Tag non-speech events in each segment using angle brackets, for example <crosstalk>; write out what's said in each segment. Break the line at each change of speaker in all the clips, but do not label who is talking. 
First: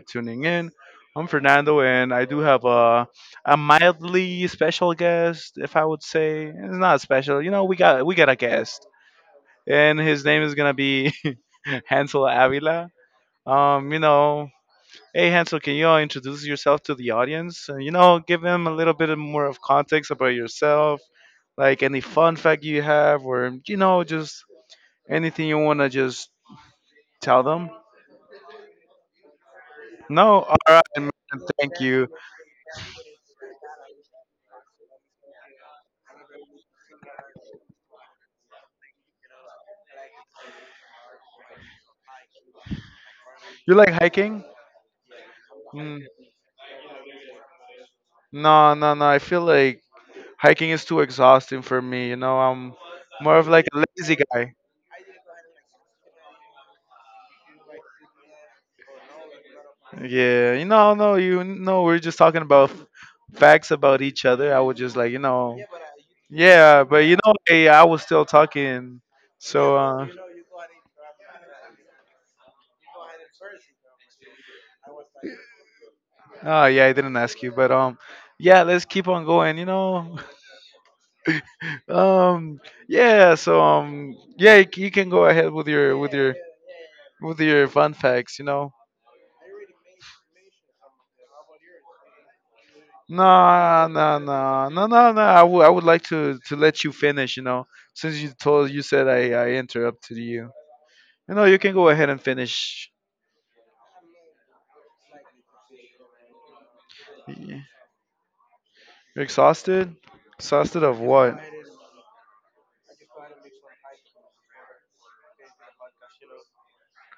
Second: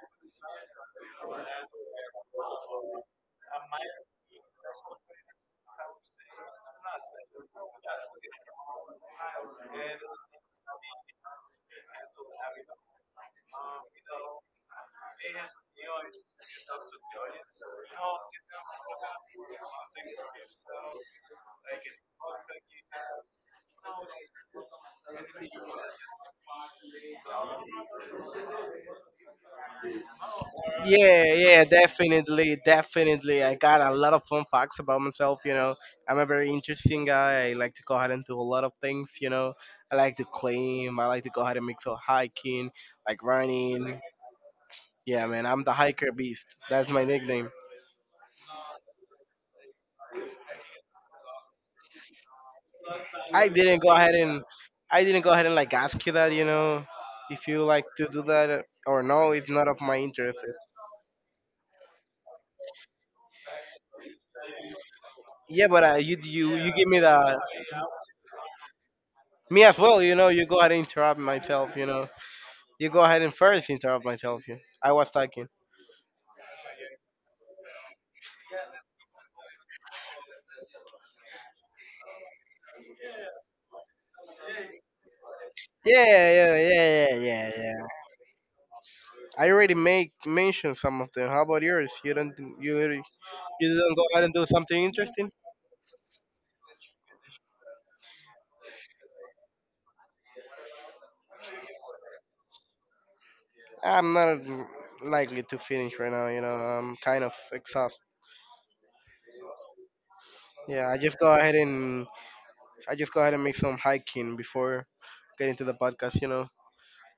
tuning in. I'm Fernando, and I do have a mildly special guest, if I would say. It's not special, you know. We got a guest, and his name is gonna be <laughs> Hansel Avila. Um, you know, hey Hansel, can you all introduce yourself to the audience? And, you know, give them a little bit of more of context about yourself, like any fun fact you have, or just anything you wanna just tell them. No, all right, man.
Yeah, yeah,
Thank you.
definitely, definitely. I got a lot of fun facts about myself, you know. I'm a very interesting guy. I like to go ahead and do a lot of things, you know. I like to climb, I like to go ahead and mix up hiking, like
You like
running.
hiking?
Yeah, man, I'm the
Mm,
hiker beast. That's my nickname.
no, no, no. I feel like hiking is too exhausting for me. You know, I'm more
I
of like
didn't
a
go ahead
lazy
and
guy.
I didn't go ahead and like ask you that, you know, if you like to do that or no, it's not of my interest.
Yeah, no, we're just talking about facts about each other. I was just like,
Yeah, but you
yeah,
give me
but
the
hey, I was still talking.
me
So,
as well,
uh,
you know, you go ahead and interrupt myself, you know. You go ahead and first interrupt myself. Here. I was talking.
Oh yeah, I didn't ask you, but yeah, let's keep on going. You know, <laughs> um, yeah. So yeah, you can go ahead with your
Yeah,
with your
yeah, yeah, yeah,
with
yeah,
your
yeah.
fun facts. You know.
I already make mention some of them. How about yours? You you
No,
don't go
no,
ahead and do
no,
something
no, no, no.
interesting?
I would like to let you finish. You know, since you said I interrupted you. You know, you can go ahead and finish.
I'm not likely to finish right now. You know, I'm kind of
Y-
exhausted.
You're exhausted. Exhausted
Yeah,
of what?
I just go ahead and make some hiking before getting to the podcast. You know,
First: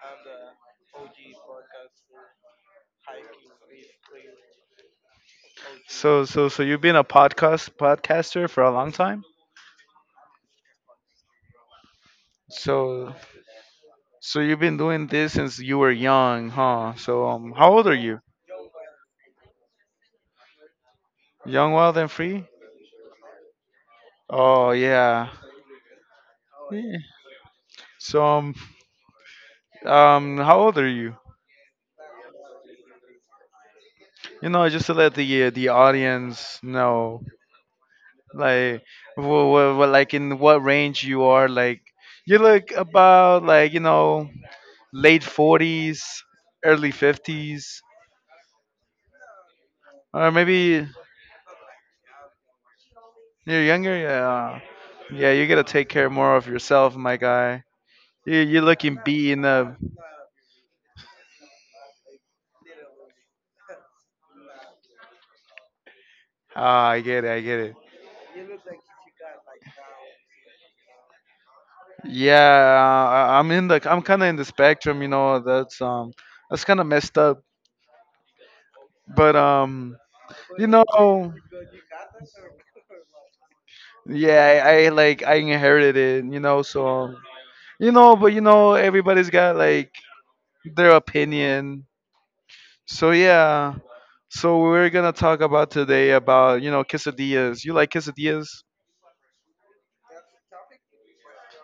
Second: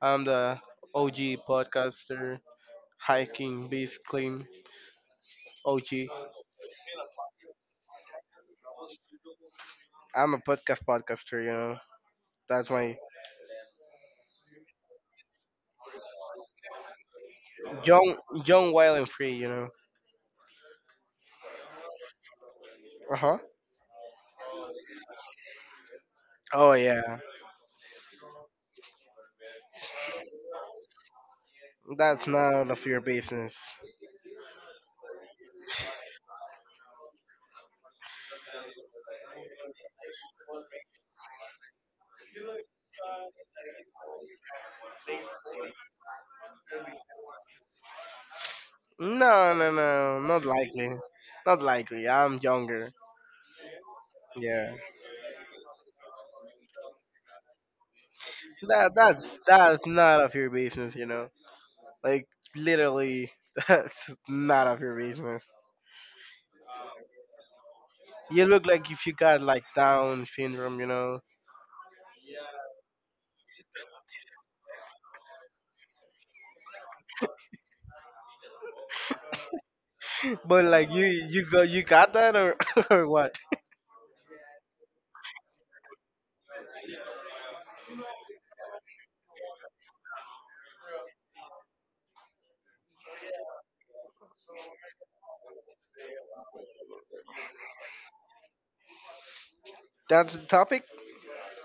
I'm the OG podcaster, hiking, beast clean, OG.
So you've been a podcaster for a long time.
I'm a podcast podcaster. You know, that's my
So So you've been doing this since you were young, huh? So how old are
young,
you?
young, wild, and free. You know.
Young, wild, and free?
Uh huh.
Oh yeah.
Oh
Yeah.
yeah,
So how old are you?
that's none of your business.
You know, just to let the audience know, like, like in what range you are. Like, you look about like late 40s, early 50s,
No, no, no,
or
not
maybe
likely. Not likely. I'm younger.
you're younger. Yeah,
Yeah.
yeah. You gotta take care more of yourself, my guy. You're
That
looking
that's
beaten up.
that's not of your business. You know. Like literally, <laughs> that's not of your business.
Ah, I get it. I get it.
You look like if you got like Down syndrome. You know.
Yeah, I, I'm in the. I'm kind of in the spectrum. You know, that's kind of messed up. But
But
you know,
like you got that or <laughs> or what?
yeah, I inherited it. You know, so but everybody's got like their opinion. So yeah, so we're gonna talk about today about quesadillas. You like quesadillas?
That's the topic.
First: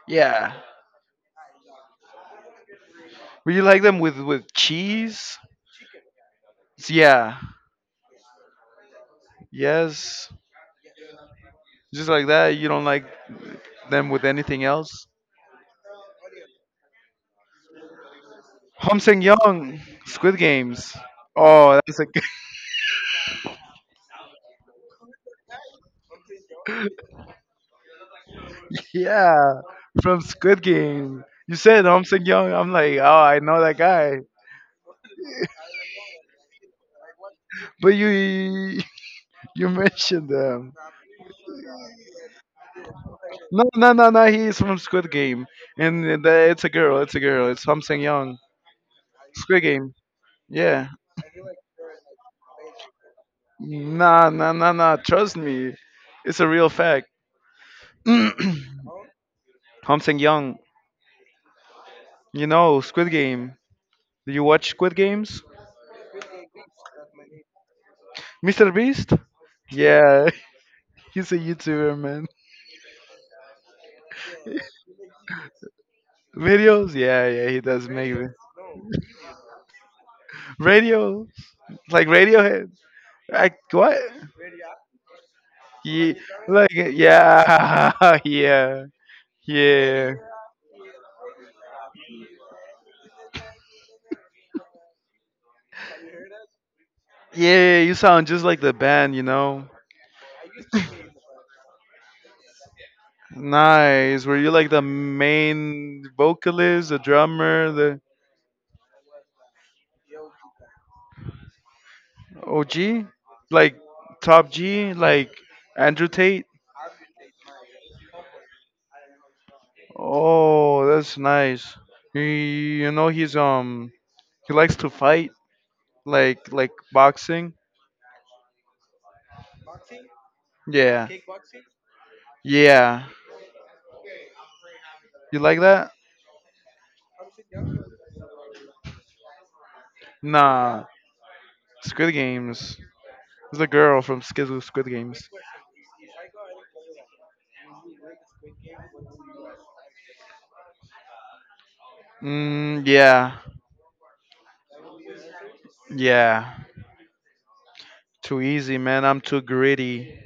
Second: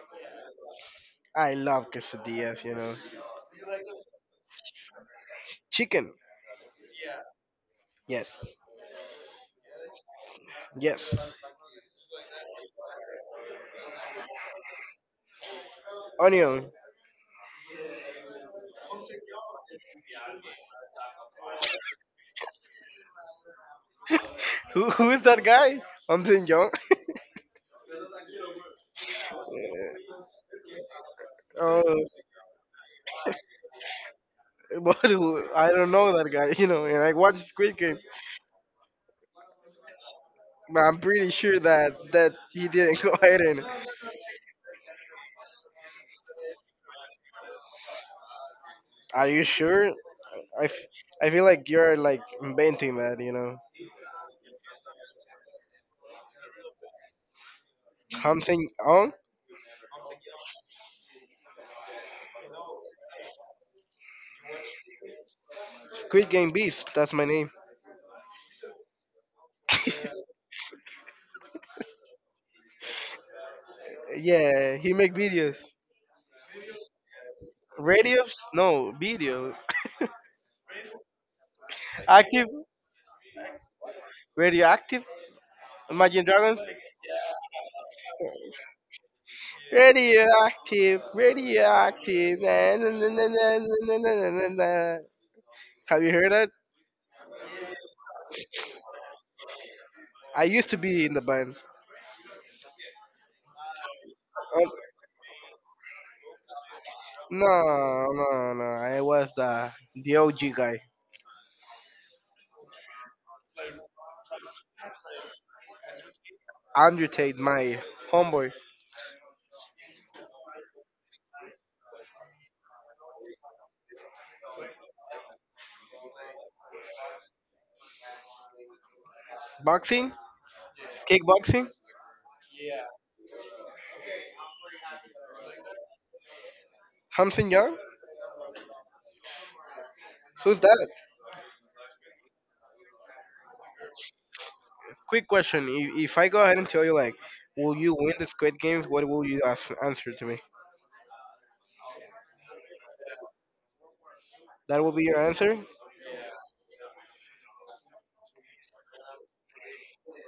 Yeah.
I love quesadillas. You know.
Would you like them with cheese?
Chicken.
Yeah.
Yes.
Yes.
Yes.
Just like that. You don't like them with anything else.
Onion.
Hom Seng Young, Squid Games. Oh, that's a good,
Who is that guy? I'm saying young.
<laughs> yeah,
<laughs>
from Squid Game. You said Hom
Oh,
Seng Young. I'm like, oh, I know that guy.
but who, I don't know that guy. <laughs> You know, and I watched Squid
But
Game.
you <laughs> you mentioned them.
But I'm pretty sure that he didn't <laughs> go ahead
No,
and.
no, no, no. He's from Squid Game, and it's a girl. It's a girl. It's Hom Seng Young.
Are you
Squid
sure?
Game.
I, f-
Yeah.
I feel like you're like inventing that. You know,
Nah, nah, nah, nah. Trust me, it's a real fact. <clears throat> Hom
something on
Seng Young. You know Squid Game. Do you watch Squid Games?
Squid Game Beast. That's my name.
Mr. Beast? Yeah, <laughs> he's a YouTuber, man.
Yeah, he make videos.
Videos? Yeah, yeah, he does make
Radios? No, video.
radio, like
Active?
Radiohead. Like what?
Radioactive?
Yeah,
Imagine Dragons?
like yeah, <laughs> yeah, yeah,
Radioactive, radioactive. Na, na, na, na, na, na, na, na, na, na, na. Have you heard that?
yeah. You sound just like the band, you know.
I used to be in the band.
Nice. Were you like
Um,
the main vocalist, the drummer, the
no, no, no. I was the OG guy.
OG, like top G, like Andrew Tate?
Andrew Tate, my homeboy.
Oh, that's nice. You know he likes to fight, like boxing.
Boxing,
Yeah,
kickboxing.
yeah. You like that?
Hamson Young. Who's
Nah.
that?
Squid Games. It's a girl from Skid Squid
Quick
Games.
question. If I go ahead and tell you like, will you win the Squid Games? What will answer to me?
Mm, yeah,
That will be your answer.
yeah. Too easy, man. I'm too gritty.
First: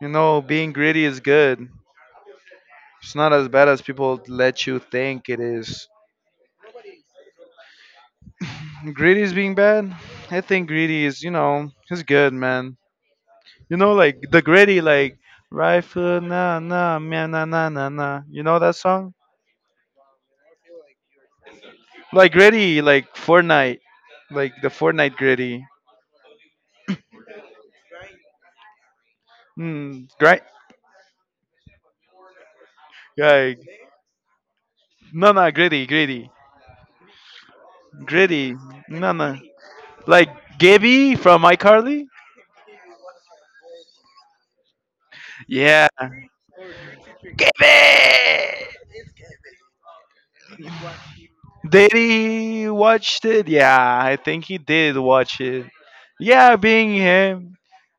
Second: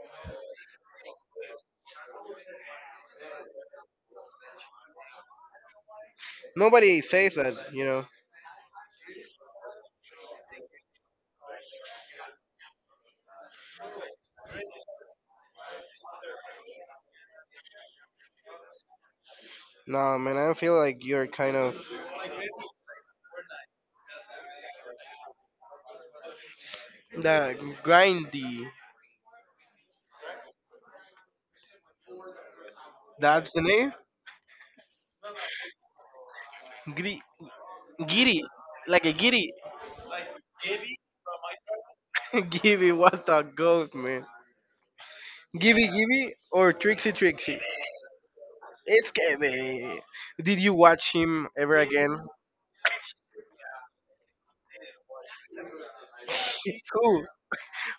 You know, being gritty is good. It's not as bad as people let you think it is.
Nobody says that, you know.
Gritty is being bad. I think gritty is, you know, it's good, man. You know, like the gritty, like right foot, na na, man, na na na na. You know that song?
No, man. I feel like you're kind of
Like gritty, like Fortnite, like the Fortnite gritty.
the grindy.
Hmm, right?
That's
Like
the name.
no, no, gritty, gritty,
Gri- giddy,
gritty.
like
No,
a
no.
giddy.
Like Gabby from iCarly.
<laughs> Gibby was a goat, man. Gibby
Yeah,
Gibby or Trixie Trixie?
Gabby.
It's Gibby. Did you watch him ever
Did
again?
he watched it? Yeah, I think he did watch it. Yeah, being
Who?
him.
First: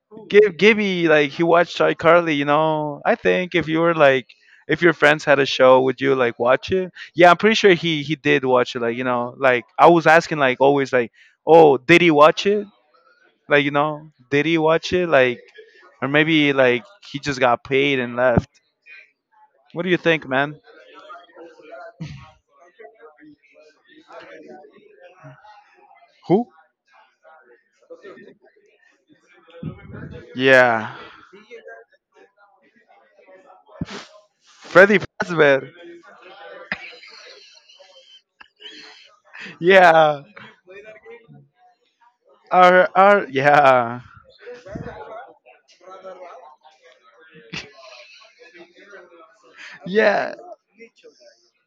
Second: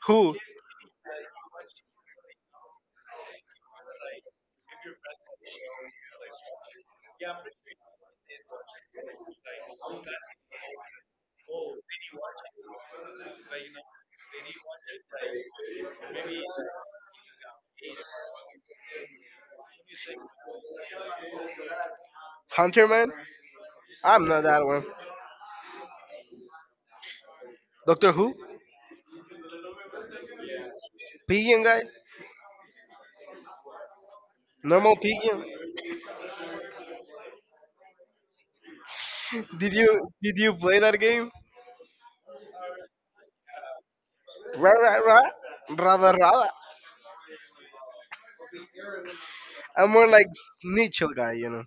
Who?
Gibby, like he watched iCarly, you know. I think if you were like if your friends had a show, would you like watch it? Yeah, I'm pretty sure he did watch it, like, you know, like I was asking like always like, oh, did he watch it? Like, you know, did he watch it? Like or maybe like he just got paid and left. What do you think, man?
Hunter Man? I'm not that one.
Who?
Doctor Who?
Yeah.
Pigeon guy? Normal
Freddy
Pigeon?
Fazbear.
Did you
Yeah.
did you play that game?
Our yeah.
Ra ra ra, rada rada. I'm more like
Yeah.
Nichel guy, you know.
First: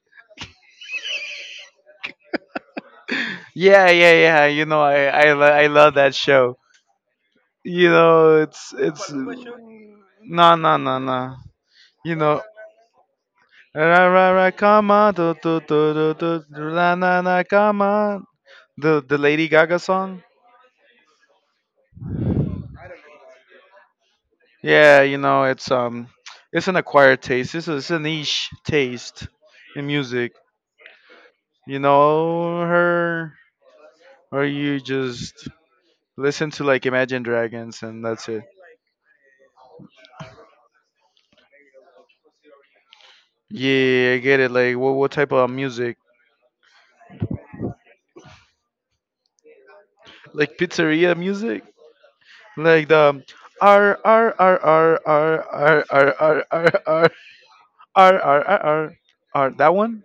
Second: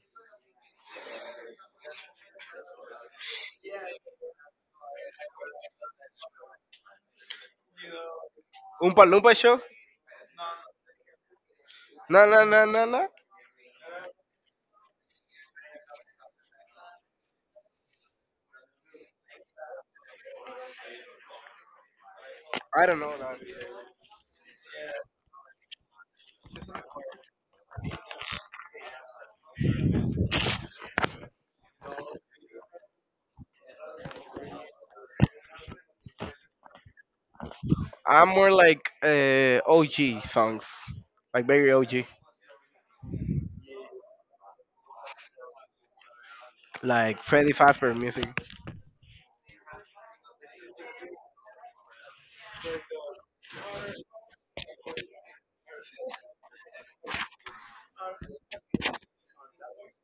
Yeah, yeah, yeah. You know, I love that show. You know, it's
Oompa
it's
Loompa show?
no no no no. You
Na na
know,
na na na.
ra ra ra, come on, do do do do do, na na na, come on. The Lady Gaga song.
I don't know that.
Yeah, you know, it's an acquired taste. It's a niche taste in music. You know her, or you just listen to like Imagine Dragons and that's
I'm
it.
more like OG songs, like very OG,
Yeah, I get it. Like, what type of music?
like Freddy Fazbear music.
Like pizzeria music? Like the RRRRRRRRRRRRRRR that one?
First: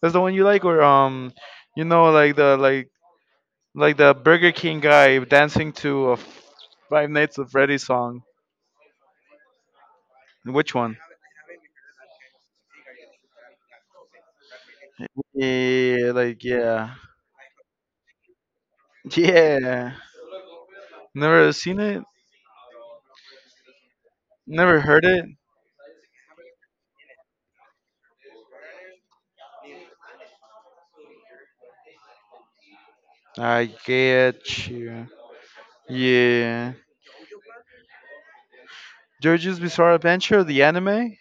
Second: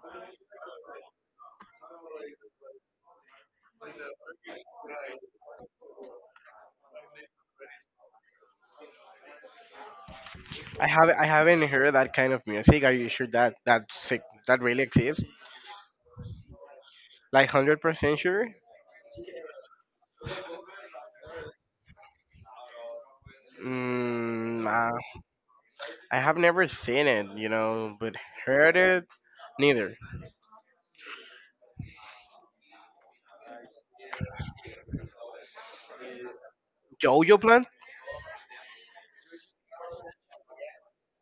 That's the one you like or you know like the like like the Burger King guy dancing to a Five Nights at Freddy's song. Which
I
one?
haven't I haven't heard that kind of music. Are you sure that sick that really exists?
Yeah, like yeah.
Like 100% sure?
<laughs> Yeah. Never seen it?
Mm,
Never
uh,
heard it?
I have never seen it, you know, but heard it neither.
I get you. Yeah.
Jojo Plant?
JoJo's Bizarre Adventure, the anime?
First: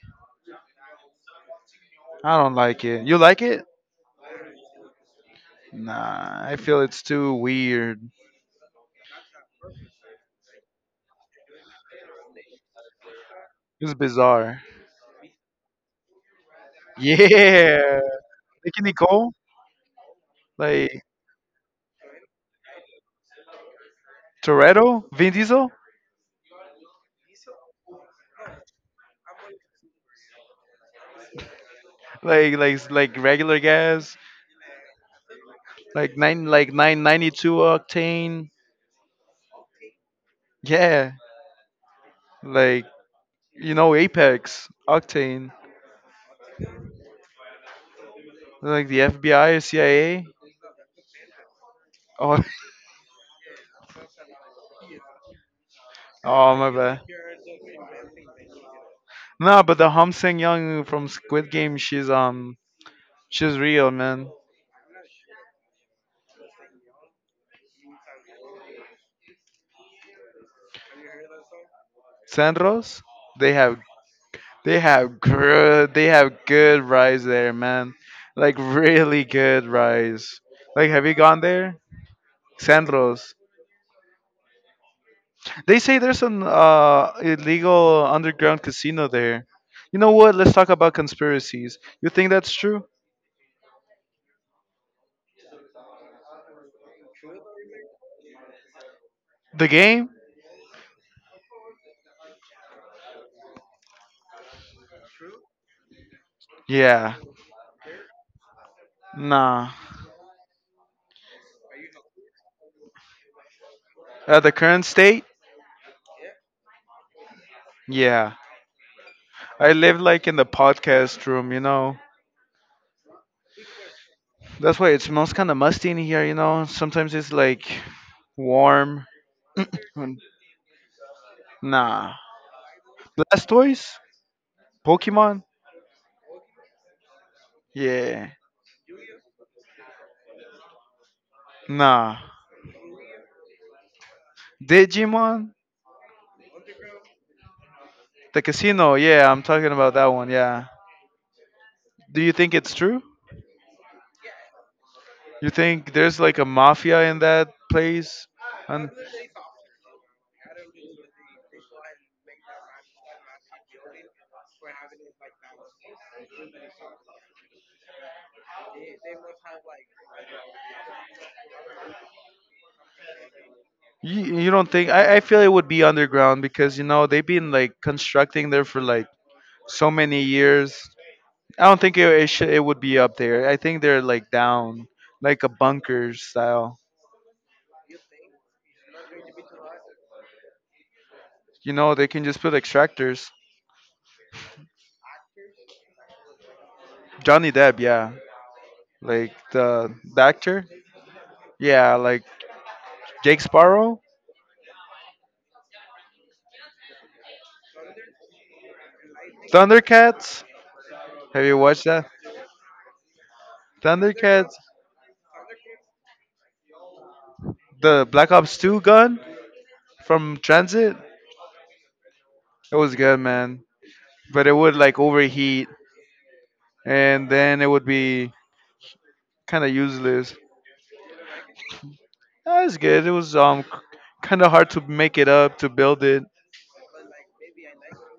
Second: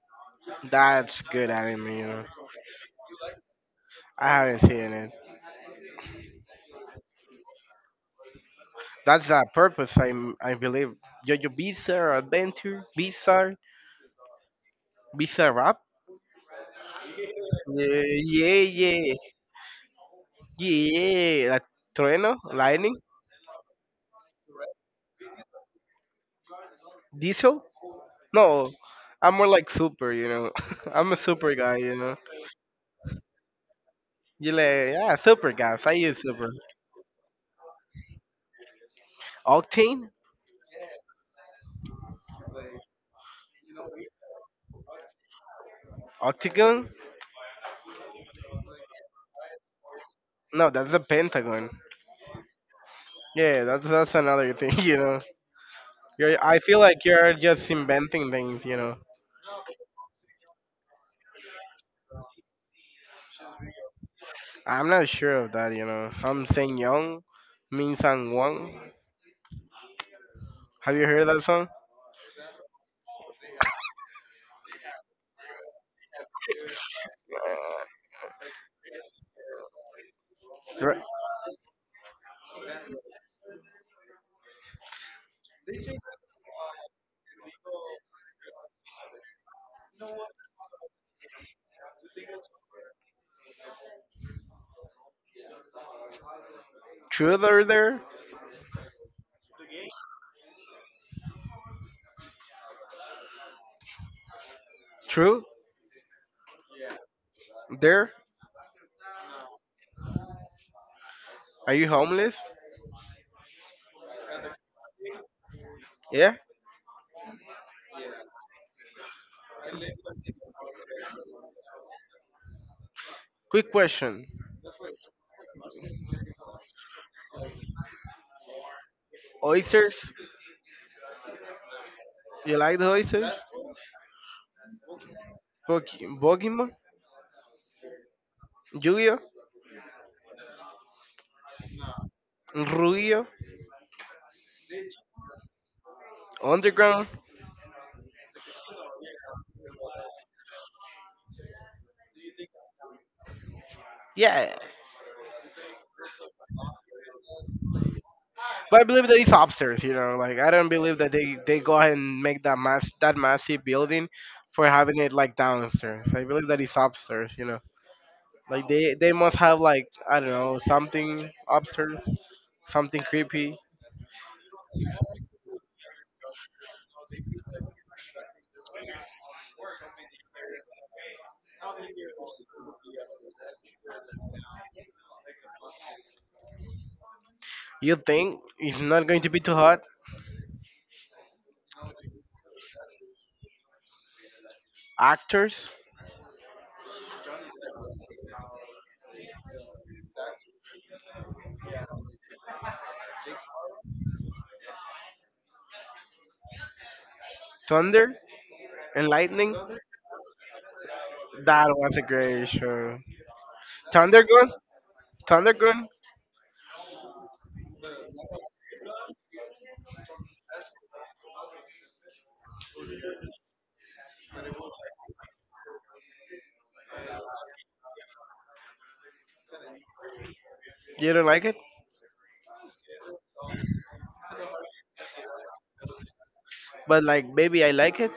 That's good anime. You know.
I don't like it. You like it?
I haven't seen it.
Nah, I feel it's too weird.
That's the purpose. I believe Jojo Bizarre Adventure Bizarre
It's bizarre.
Bizarre Rap.
Yeah,
Yeah,
Nicky
yeah,
Nicole,
yeah,
like
yeah. Like Trueno, Lightning,
Toretto, Vin Diesel,
Diesel. No, I'm more like super, you know. <laughs> I'm a super guy, you know.
like like regular gas,
You like, yeah, super guys. I
like
use
nine
super.
like 992 octane.
Octane?
Yeah, like Apex octane,
Octagon?
like the FBI or CIA.
No, that's a pentagon.
Oh,
Yeah, that's another thing, <laughs> you know.
<laughs> oh
I
my
feel
bad.
like you're just inventing things, you know.
Nah, but the Hom Sang Young from Squid Game, she's real man.
I'm not sure of that, you know. I'm saying Young, Min Sang Won. Have you heard that song?
Sandros, they have they have good rice there, man. Like really good rice. Like,
Dr-
have you gone there? Sandros. They say there's an illegal underground casino there. You know what? Let's talk about conspiracies. You think that's true?
True there, there?
The game?
True
Yeah.
there?
Nah.
Are you homeless?
At the current state?
Yeah.
Yeah. I live like in the podcast room, you know.
Quick question.
That's why it smells kind of musty in here, you know. Sometimes it's like warm. <clears throat>
Oysters?
nah.
You like the oysters?
Blastoise? Pokemon?
Pokemon?
Yeah.
Yu-Gi-Oh,
Nah.
Yu-Gi-Oh,
Digimon?
underground.
The casino? Yeah, I'm talking about that one. Yeah. Do you think it's true?
Yeah,
You think there's like a mafia in that place?
but I
And
believe that it's upstairs. You know, like I don't believe that they go ahead and make that massive building for having it like downstairs. I believe that it's upstairs. You know, like they must have like I don't know something upstairs, something creepy.
you don't think, I feel it would be underground because you know they've been like constructing there for like so many years. I don't think it would be up there. I think they're like down, like a bunker style.
You think it's not going to be too hot?
You know, they can just put extractors.
Actors,
Johnny Depp, yeah, like the actor. Yeah, like Jake Sparrow,
thunder and lightning.
Thundercats. Have you
That
watched
was a
that?
great show. Thundergun,
Thundercats,
Thundergun.
the Black Ops 2 gun from Transit. It was good, man. But it would like overheat, and then it would be kind of useless.
You don't like it,
That was good. It was kind of hard to make it up to build it.
but like baby, I like it.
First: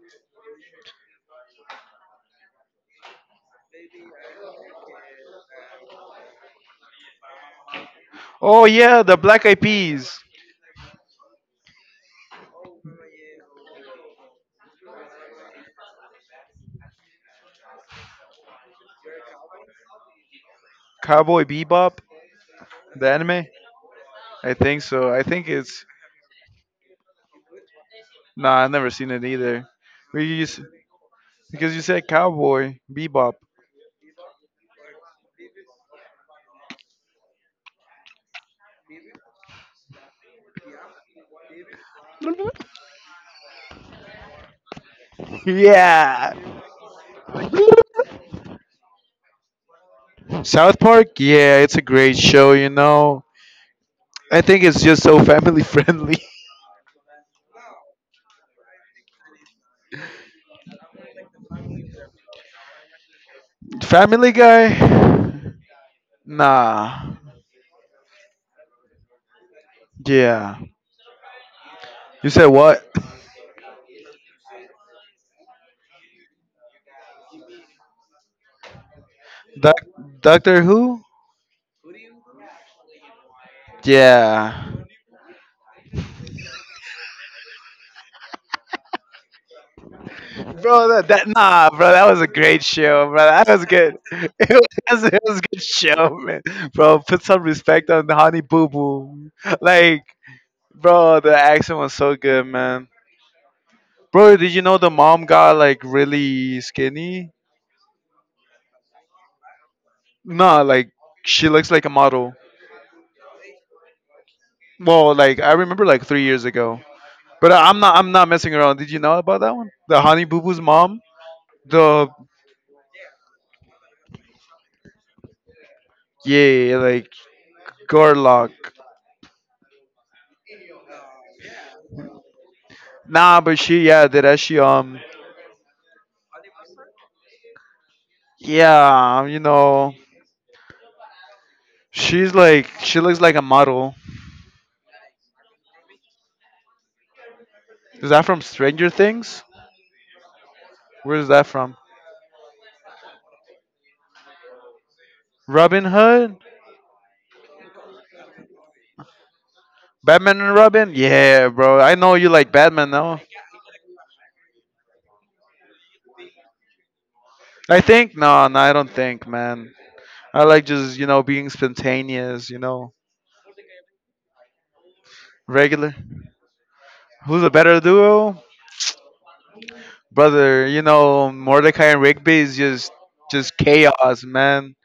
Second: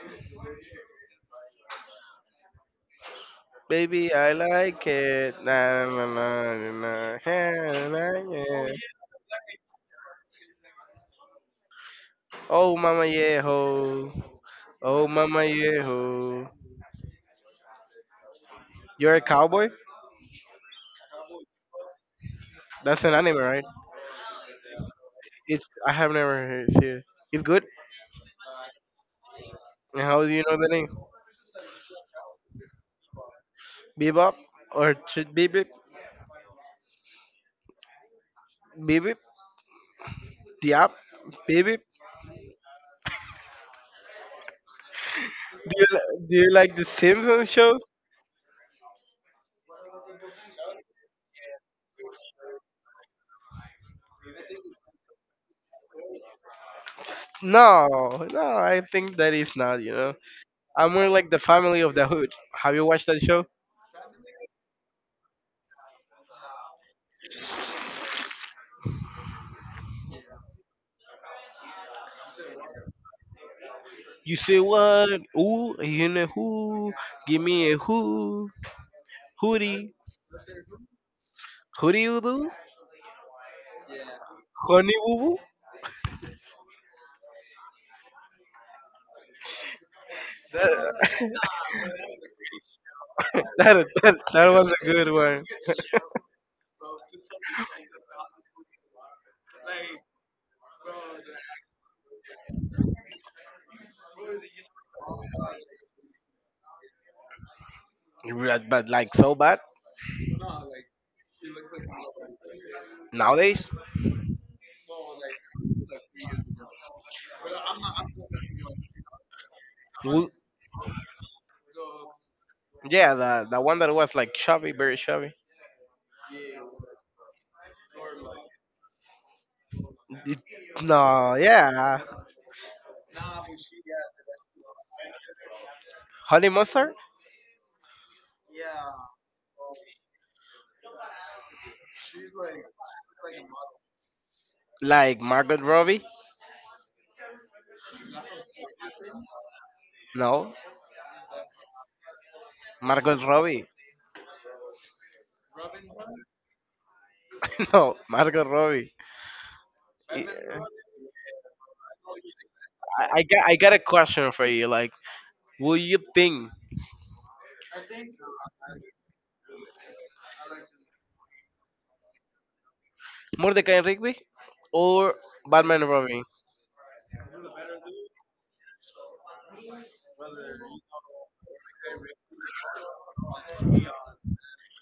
Baby, I like it. Na na na na na. Yeah, na,
Oh
yeah.
yeah, the Black Eyed Peas,
Oh, mama, yeah, ho. Oh, mama, yeah, ho. You're a cowboy?
Cowboy Bebop,
That's
the
an anime,
anime.
right?
I think so. I think
It's
it's.
I have never heard it. Yeah. It's good.
Nah, I've never seen it either.
And how
We
do you know
used
the name?
because you said Cowboy Bebop.
Bebop or Bebop? Bebop? Diab? Bebop?
<laughs>
Do you li-
Yeah.
do you like the Simpsons show?
South Park, yeah, it's a great show, you know. I think it's just so family friendly. <laughs>
No, no, I think that is not. You know, I'm more like the family of the hood. Have you watched that show?
Family Guy? Nah. Yeah. You said what?
You say what? Ooh, you know who? Give me a who?
Doc-
Hootie.
Doctor Who?
Hootie Udo?
Yeah.
Honey Woo Woo?
Bro, that, that
That, <laughs>
nah, bro, that was a great show, bro. That was
that,
good.
that,
<laughs>
that
It
was a
was,
good
it was a
one.
good
<laughs>
show, man. Bro, put some respect on the Honey Boo Boo. Like, bro, the accent was so good, man. Bro, did you know the mom got like really skinny?
But like so bad
Nah, like she looks like a model.
nowadays?
Well, like I remember like 3 years ago. But I'm not messing around. Did you know about that one? The Honey
Wo-
Boo Boo's mom? The
Yeah, the one that was like chubby, very chubby.
yeah, like Garlock.
It- no, yeah.
Nah, but she yeah, did that she
Honey Mustard?
yeah, um, you know she looks like a model.
Like Margot Robbie?
Is that from Stranger Things?
No.
Where is that from?
Margot Robbie?
Robin Hood?
<laughs> No, Margot Robbie. I,
Batman and Robin? Yeah, bro. I know you like Batman now.
I got a question for you. Like, would you think
I think no, no, I don't think, man. I like just being spontaneous, you know,
Mordecai and Rigby or Batman and
regular.
Robin?
Who's a better duo, brother? You know, Mordecai and Rigby is just chaos, man,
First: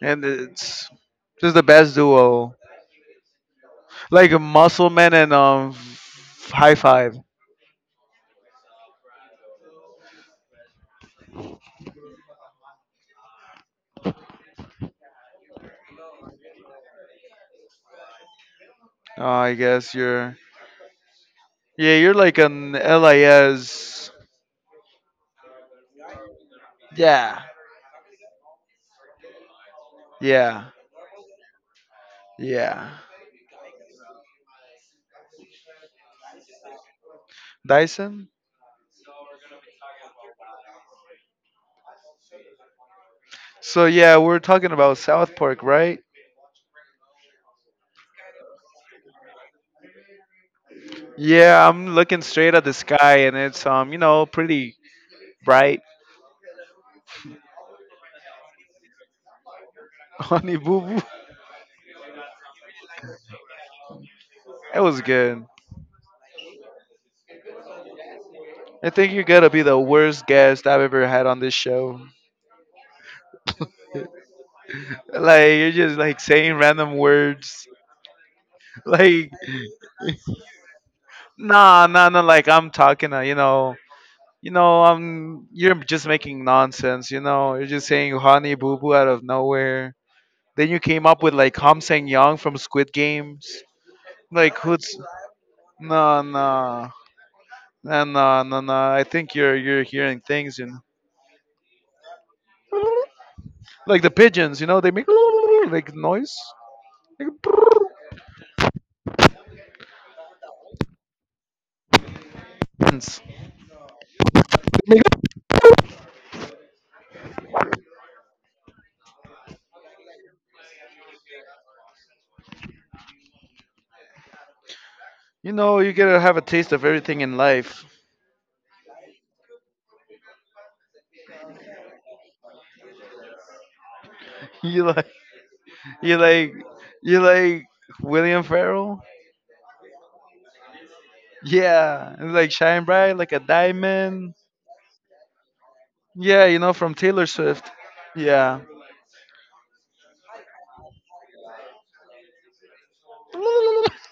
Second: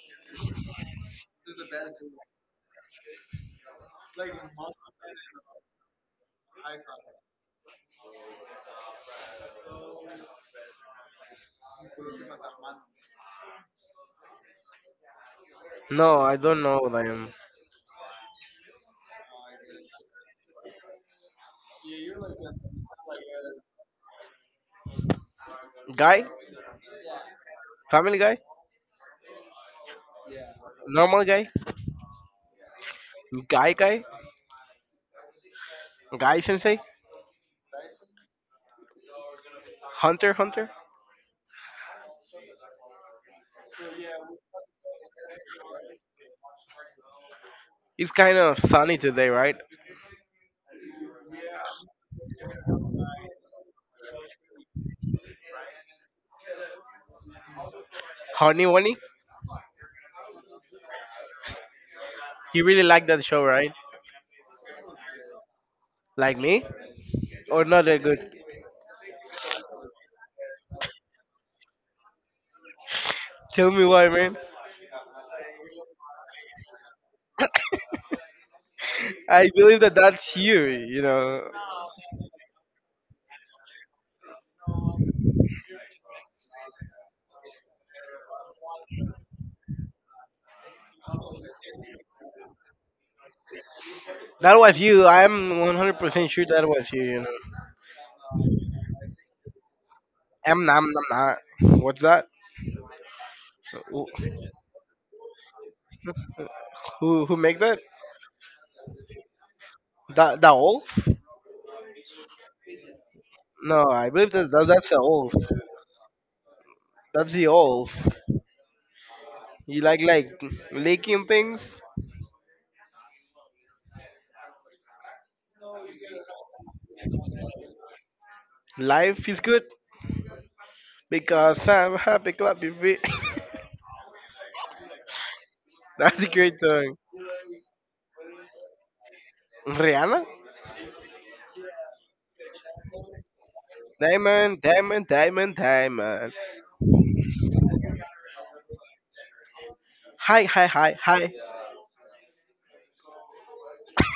and it's just the best duo. Like Muscle Man and High Five.
No, I don't know them.
I guess you're like an LIS.
Guy,
Yeah,
Family Guy,
yeah,
Normal Guy,
yeah.
Guy Guy, Guy Sensei,
Dyson.
Hunter Hunter.
So yeah, we're talking about South Park, right?
It's kind of sunny today, right?
Yeah, I'm looking straight at the sky and it's pretty bright.
Honey Bunny.
<laughs> Honey boo boo.
You really like that show, right?
It was good.
Like me, or not that good?
I think you're gonna be the worst guest I've ever had on this show.
Tell me why, man.
Like you're just like saying random words. <laughs> Like
I believe that that's you. You know,
nah, nah, nah. I'm talking you're just making nonsense, you know. You're just saying honey boo boo out of nowhere. Then you came up with like Hom Sang Young from Squid Games.
that
Like
was
who's
you. I'm
nah
100% sure that was
nah.
you. You know,
And then I think you're hearing things,
I'm
you
not.
know,
I'm not. What's that?
like
Who
the pigeons. You know, they make like noise.
who
Like,
who make that? The wolf?
pigeons.
No, I believe that that's the wolf. That's the wolf. You like licking things.
You know, you gotta have a taste of everything in life. <laughs>
Life is good because I'm happy clappy feet.
You like
<laughs>
you
That's a
like
great song.
you like William Farrell.
Rihanna?
Yeah, and like shine bright like a diamond.
Diamond, diamond, diamond, diamond.
Yeah, you know from Taylor Swift. Yeah.
Hi, hi, hi, hi.
<laughs>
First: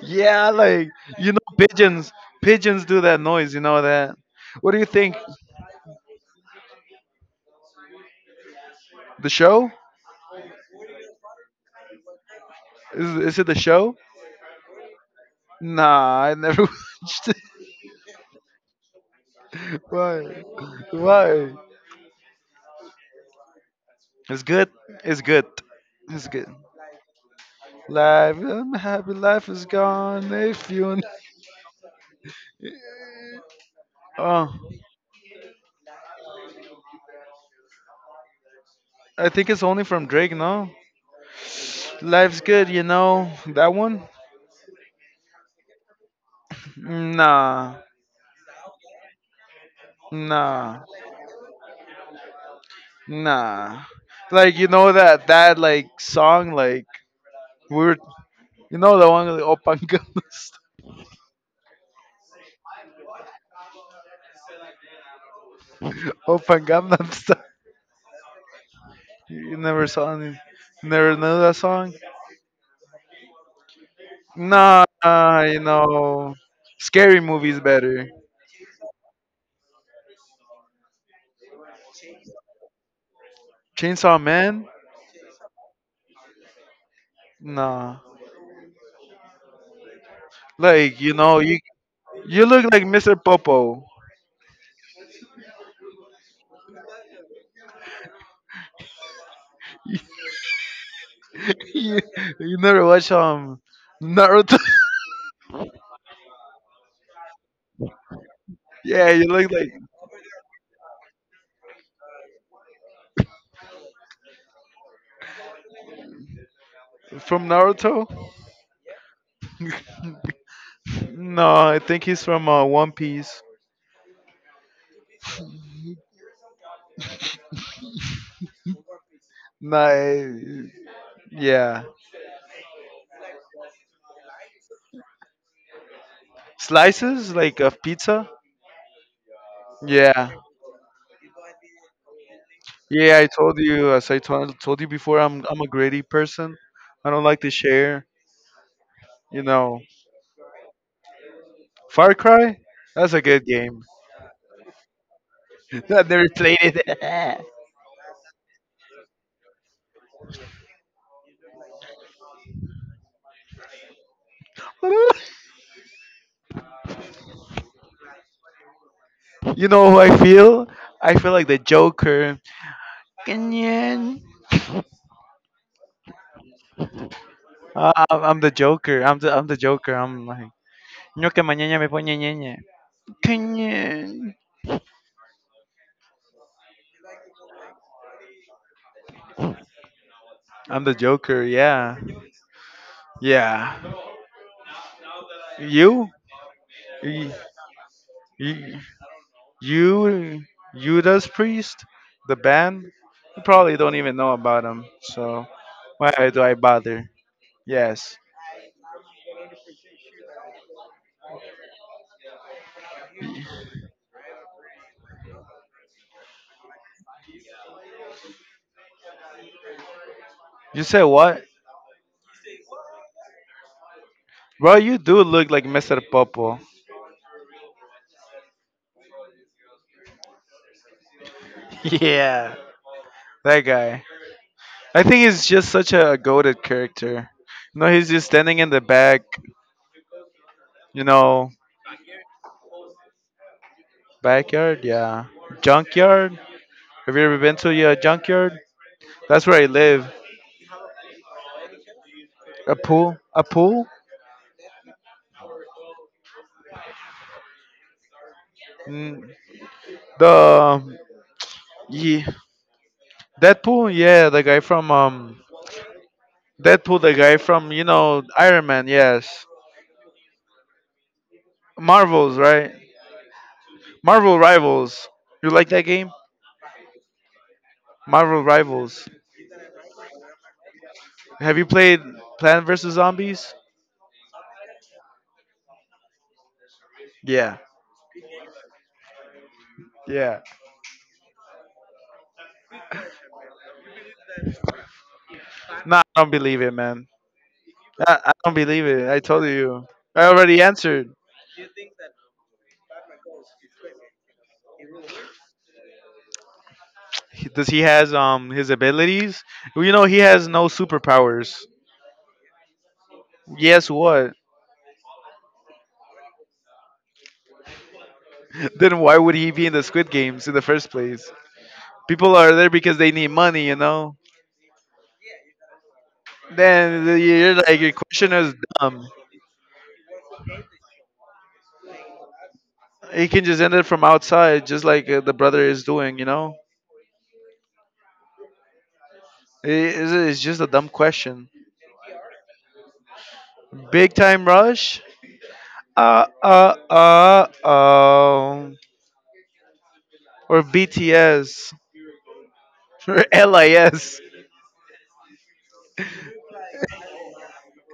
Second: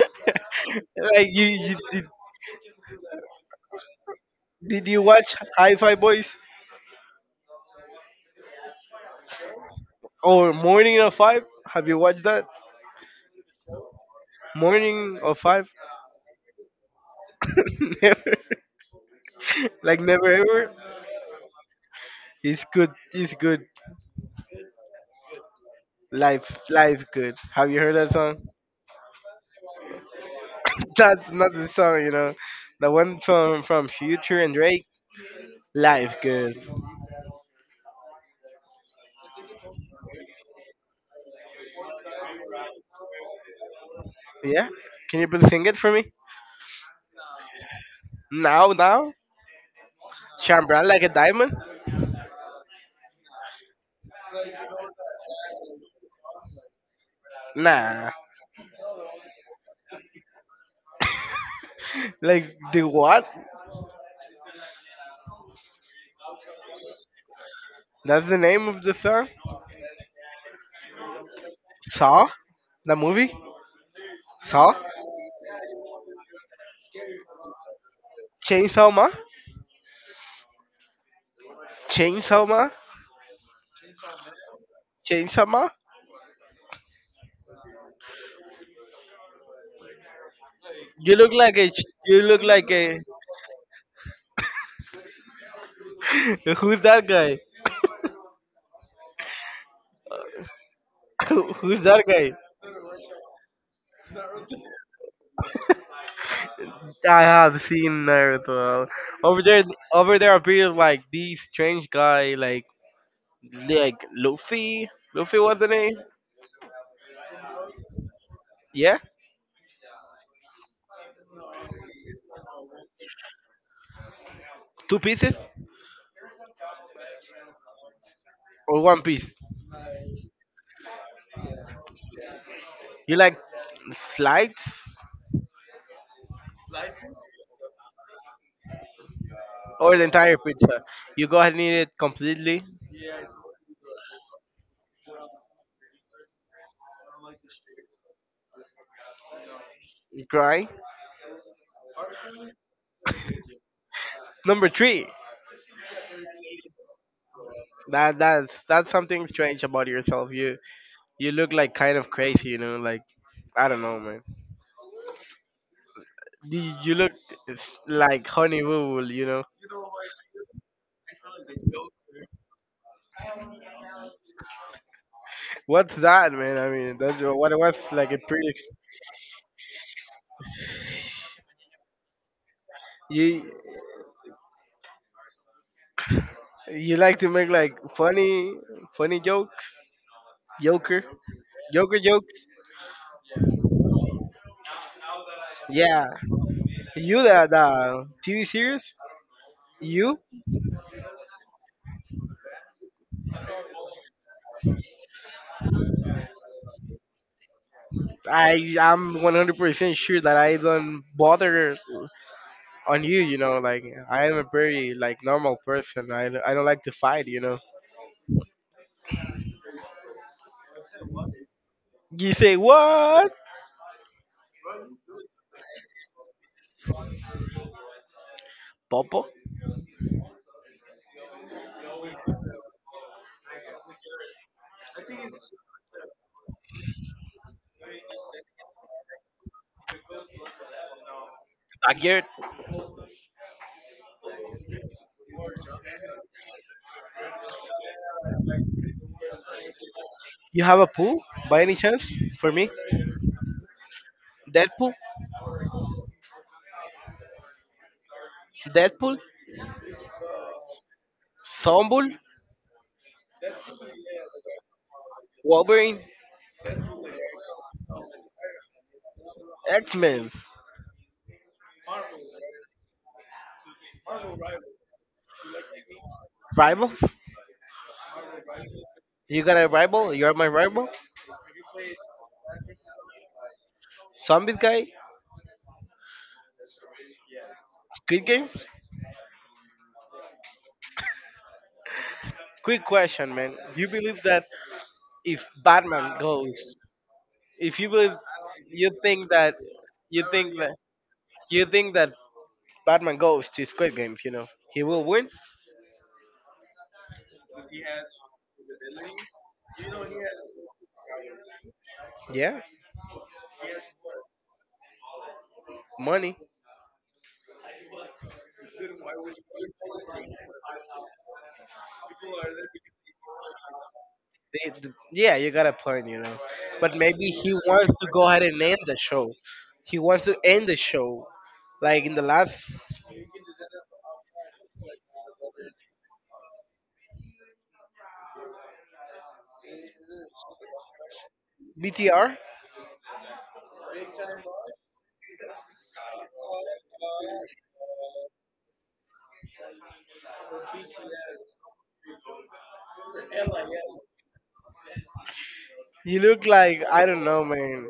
Yeah, like
Like
pigeons. Pigeons do that noise. You know that. What do you
did you
think?
watch Hi Fi Boys
The show?
or Morning of Five? Have you watched that?
Is it a show?
Morning of Five?
Nah, I never <laughs> watched it.
<laughs> Never, like never
Why?
ever.
Why?
It's good. It's good.
It's good. It's good. It's good.
Life. Life good. Have you heard that
Life,
song?
I happy. Life is gone. If
<laughs> That's not the song, you know. The one from Future and
oh,
Drake. Life good.
I think it's only from Drake. No, life's good. You know that one?
Yeah. Can you please sing it for me?
Nah,
Now, now. Shine
nah,
bright like a diamond.
nah. Like you know that like song like we were
Nah. <laughs>
you know the one like Open Gangnam Style.
Like the what?
<laughs> Open Gangnam.
That's the name of the song.
You never saw any, never know that song?
Saw. The movie. Saw.
Nah, nah, you know, scary movies better.
Chainsaw Ma. Chainsaw Ma.
Chainsaw Man?
Chainsaw Ma.
Nah. Like you
You look
know, you
like a. You look
you look
like
like
a.
Mr. Popo.
<laughs> Who's that guy? <laughs>
<laughs>
Who's
you,
that guy?
you never watch Naruto?
I have seen
<laughs>
Naruto.
yeah, you
Over
look
there,
like
over there appeared like these strange guy, like Luffy. Luffy was the name.
from Naruto.
Yeah,
No, I think he's from One Piece.
two pieces or one piece.
Nah, eh, yeah,
You like slides
slices like of pizza.
or the
Yeah,
entire pizza. You go ahead and eat it completely
Yeah. I told you, as I told you before, I'm a greedy person. I don't like to share. You know,
dry.
Far Cry, that's a good game.
Number three.
<laughs> I've never played it.
That's something strange about yourself. You look like kind of crazy. You know, like I don't know, man.
<laughs>
You look it's like honey boo, boo, you know.
you know who I feel? I feel like the Joker. Kenyan.
What's that, man? I mean, that's what it was
Uh,
like a
I'm I'm the
pretty.
Joker. I'm the Joker. I'm like "No que mañana me pone ñeñe."
You
Kenyan.
you like to make like funny jokes,
I'm the
Joker,
Joker. Yeah.
Joker jokes.
Yeah.
Yeah,
You?
you the TV
You?
series. You,
You, Judas Priest, the band, you probably don't even know about them. So why do I bother? Yes.
I'm 100% sure that I don't bother on you. You know, like I am a very like normal person. I don't like to fight. You know.
You said what?
You say what,
Bro, you do look like Mr. Popo.
Popo?
<laughs> yeah. That guy. I think he's just such a goaded character. You know, he's just standing in the back, you know,
Backyard.
backyard, yeah. Junkyard. Have you ever been to a junkyard? That's where I live.
You have a pool by any chance for me?
A pool? A pool?
Deadpool, Deadpool,
Mm, the.
Sombul,
Yeah. Deadpool, yeah, the guy from
Wolverine,
Deadpool, the guy from you know Iron Man, yes.
X Men,
Marvels, right? Marvel Rivals. You like that game?
Rivals.
Marvel Rivals.
You got a rival? You're my rival.
Have you played Plant vs Zombies?
Zombies guy.
Yeah,
Squid Games.
yeah.
Quick question, man. You believe that if
Nah, I
Batman
don't believe it,
goes,
man.
if you believe,
I don't believe
you
it. I
think
told
that,
you. I
you
already
think that,
answered.
you think that Batman goes to Squid Games, you know, he will win.
He- Does he has his abilities? Well, you know he has no superpowers.
Yeah,
Yes, what?
money.
<laughs> Then why would he be in the Squid Games in the first place? People are there because they need money, you know.
Yeah, you got a point, you know, but maybe
You're
he
like your
wants to go
question
ahead
is
and end the
dumb.
show. He wants to end the show. Like in the last
He can just end it from outside, just like the brother is doing. You know, it's just a dumb question.
BTR,
Big Time Rush, uh, uh, uh, uh, or BTS <laughs> or LIS,
he looked like I don't know, man,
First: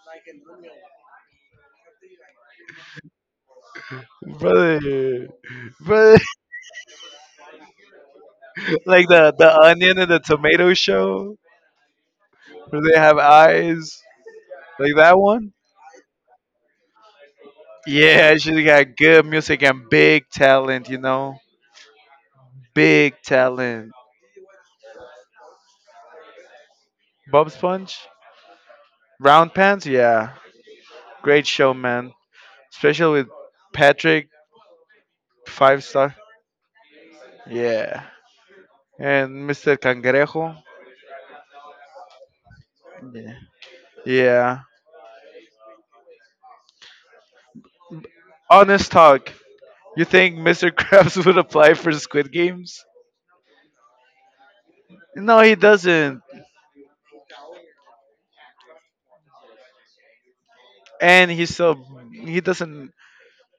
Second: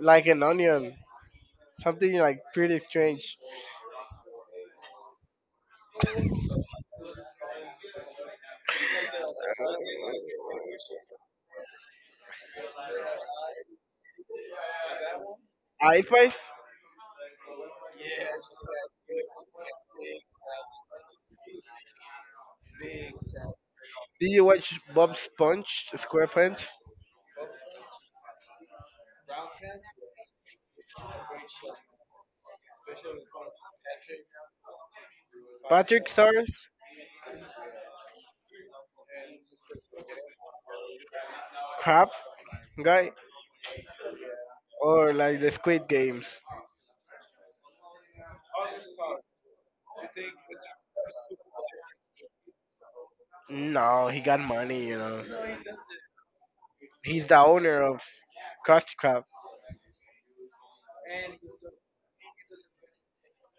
like an onion, something like pretty strange.
brother, brother. <laughs> Like the onion and the tomato show where they have eyes, like that one.
I advice.
Yeah, she got good music and big talent. You know, big talent.
Did you watch Bob Sponge SquarePants?
Bob Sponge, Round Pants, yeah, great show, man. Especially with Patrick, five
Patrick
star,
Stars,
yeah, and Mr. Cangrejo,
Crab guy,
yeah. Yeah.
or like the Squid Games?
Honest talk, you think Mr. Krabs <laughs> would apply for Squid Games?
No, he got money, you know.
No, he doesn't,
He's the owner of Krusty Krab.
and he's so he doesn't.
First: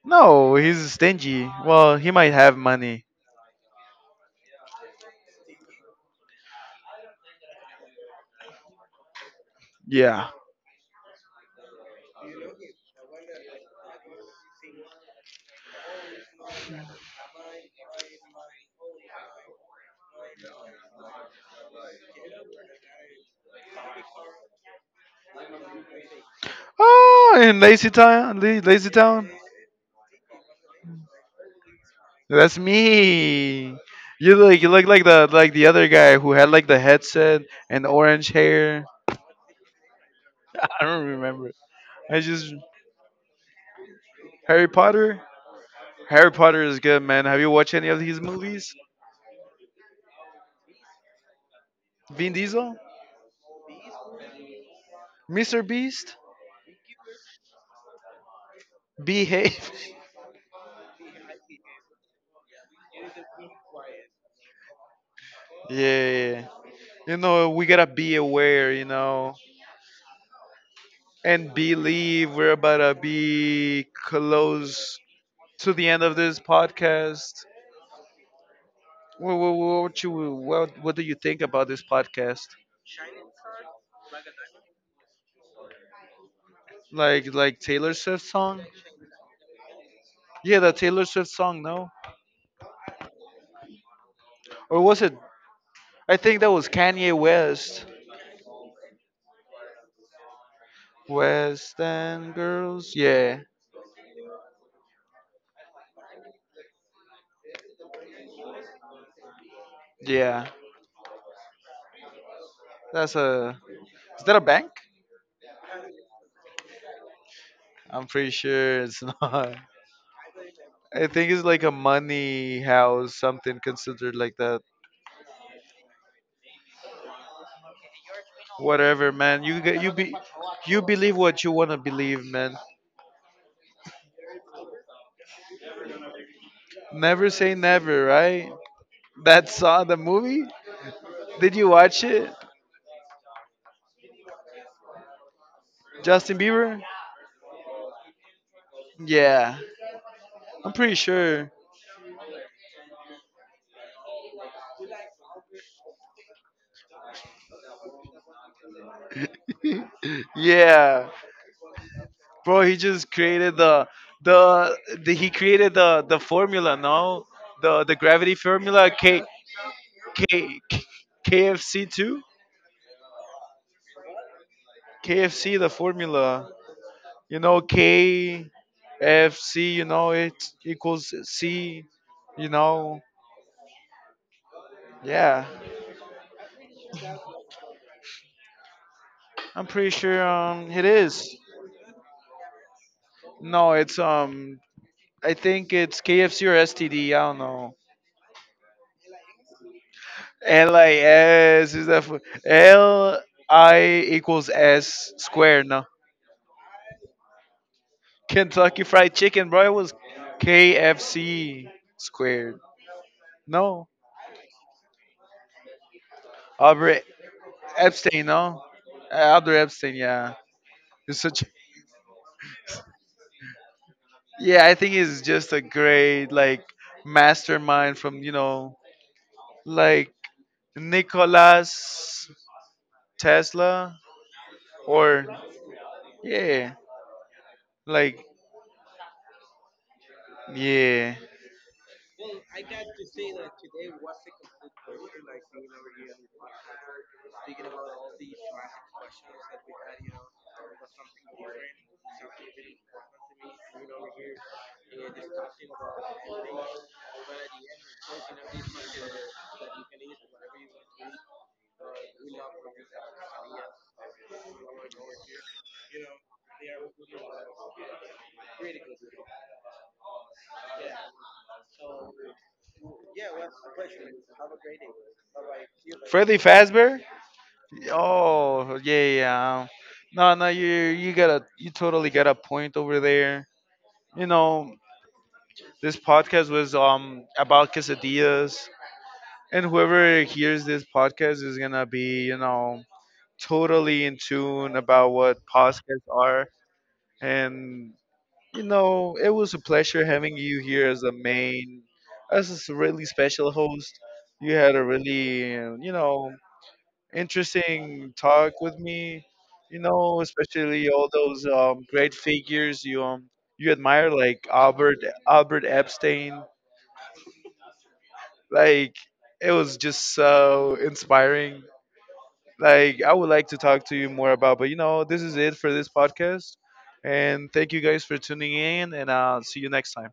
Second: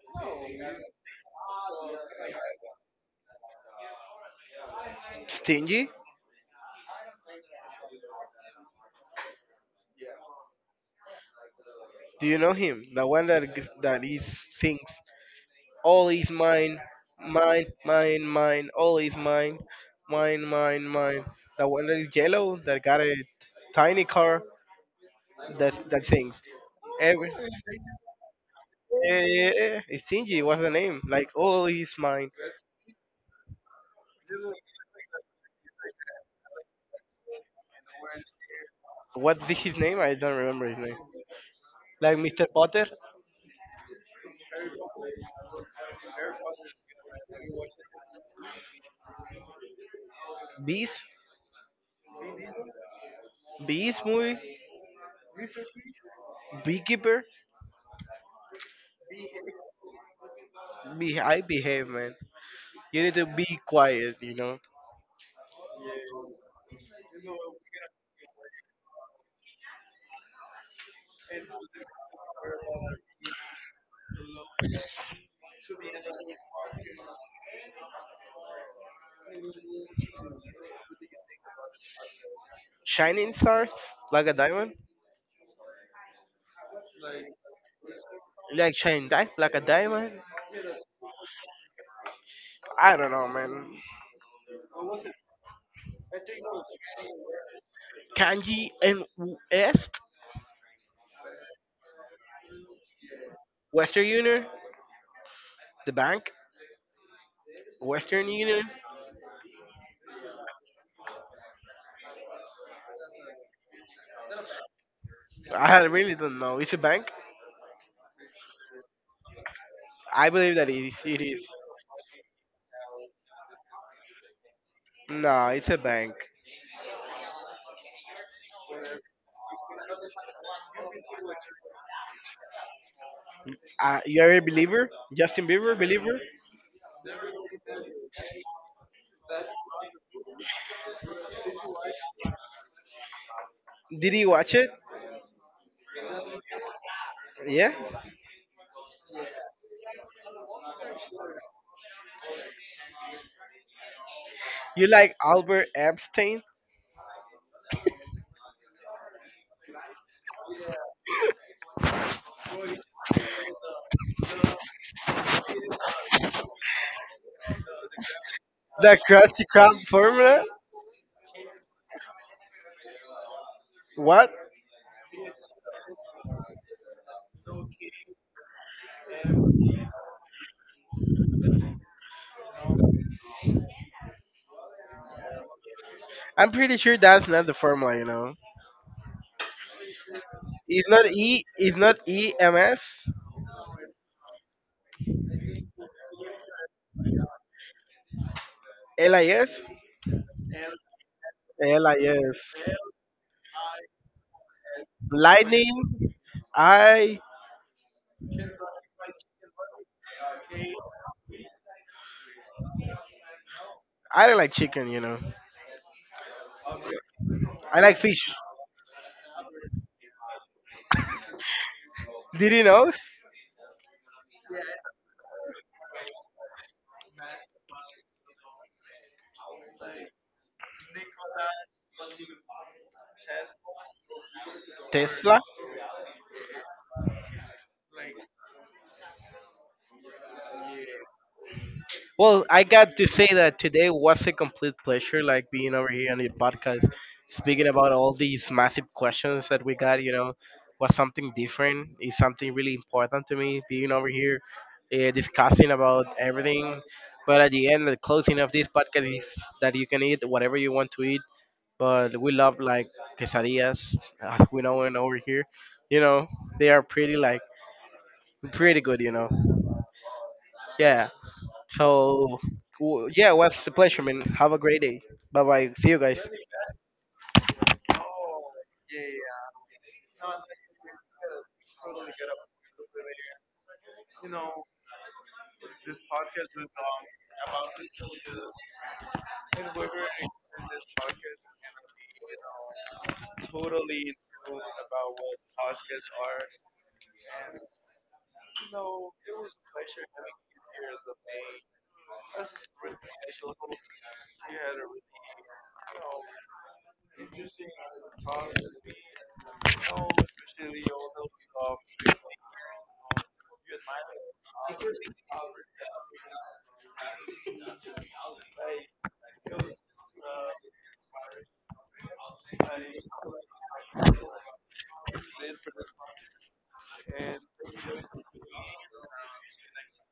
No, he's stingy. Well, he might have money.
Stingy?
Yeah.
Do you know him? The one that he sings, "All is mine, mine, mine, mine, all is mine, mine, mine, mine." The one that is yellow, that got a tiny car, that sings. Every
Oh, in Lazy Town, La- Lazy
Yeah,
Town.
yeah, yeah. It's Stingy. What's the name? Like, all is mine.
That's me. You look like the other guy who had like the headset and orange hair.
What's his name? I don't remember his
<laughs> I
name.
don't remember.
Like
I
Mr.
just
Potter,
Harry Potter. Harry Potter is good, man. Have you watched any of his movies?
Beast,
Vin Diesel,
Beast movie,
Mr. Beast,
Beekeeper.
behave. <laughs>
I behave, man. You need to be quiet, you know.
yeah, yeah. You know we gotta be aware, you know, and believe we're about to be close to the end of this podcast. What do you think about this podcast?
Shining stars like a diamond,
Like Taylor Swift song.
like shining dark like a diamond.
Yeah, that Taylor Swift song. No,
I don't know, man.
or was it? I think that was Kanye West.
Kanji and West,
West End Girls. Yeah,
Western Union, the bank, Western Union.
yeah. That's a. Is that a bank?
I really don't know. It's a bank.
I'm pretty sure it's <laughs> not.
I believe that it is.
I
It
think it's
is.
like a money house, something considered like that.
No, it's a bank.
Whatever, man. You believe what you wanna believe, man.
You're a believer, Justin Bieber believer.
Never say never, right? That saw the movie. Did you watch it,
Did he watch it?
Justin Bieber?
Yeah.
Yeah, I'm pretty sure.
You like Albert Epstein,
Yeah, bro, he just the, created the formula. No, the gravity formula.
the
K
Krusty Krab formula?
K, K KFC two.
What?
KFC the formula. You know KFC. You know it equals C. You know. Yeah,
I'm pretty sure that's not the formula, you know.
I'm pretty sure. It
It's not
is.
E. It's not E M S
No, it's. I think it's KFC or STD. I don't know.
L I S
LIS
L
is
I
that for
S.
L I equals S squared. No,
Lightning. I
Kentucky Fried Chicken, bro. It was KFC squared. No,
I don't like chicken, you know.
Albert
I like fish.
Epstein. No, Albert Epstein. Yeah, it's such.
Did you know?
Yeah, I think he's just a great like mastermind from you know like Nicholas Tesla or
Tesla.
yeah like yeah
Well, I got to say that today was a complete pleasure, like being over here on the podcast, speaking about all these massive questions that we got. You know, was something different. Is something really important to me being over here, discussing about everything. But at the end, the closing of this podcast is that you can eat whatever you want to eat. But we love like quesadillas, as we know and over here. You know, they are pretty like pretty good. You know, yeah. So,
yeah.
yeah, it
well, it's
was a
a
pleasure,
pleasure.
man.
Have
Have a
a great
great
day.
day.
Bye
Bye
bye.
bye. See
See you
you
later.
guys.
Freddy Fazbear? Oh yeah, yeah, yeah. No, no, you got a you totally got a point over there. You know, this podcast was about quesadillas, and whoever hears this podcast is gonna be you know totally in tune about what podcasts are and you know, it was a pleasure having you here as a main, as a really special host. You had a really, you know, interesting talk with me. You know, especially all those great figures you you admire, like Albert Epstein. Like it was just so inspiring. Like I would like to talk to you more about, but you know, this is it for this podcast. And thank you guys for tuning in, and I'll see you next time.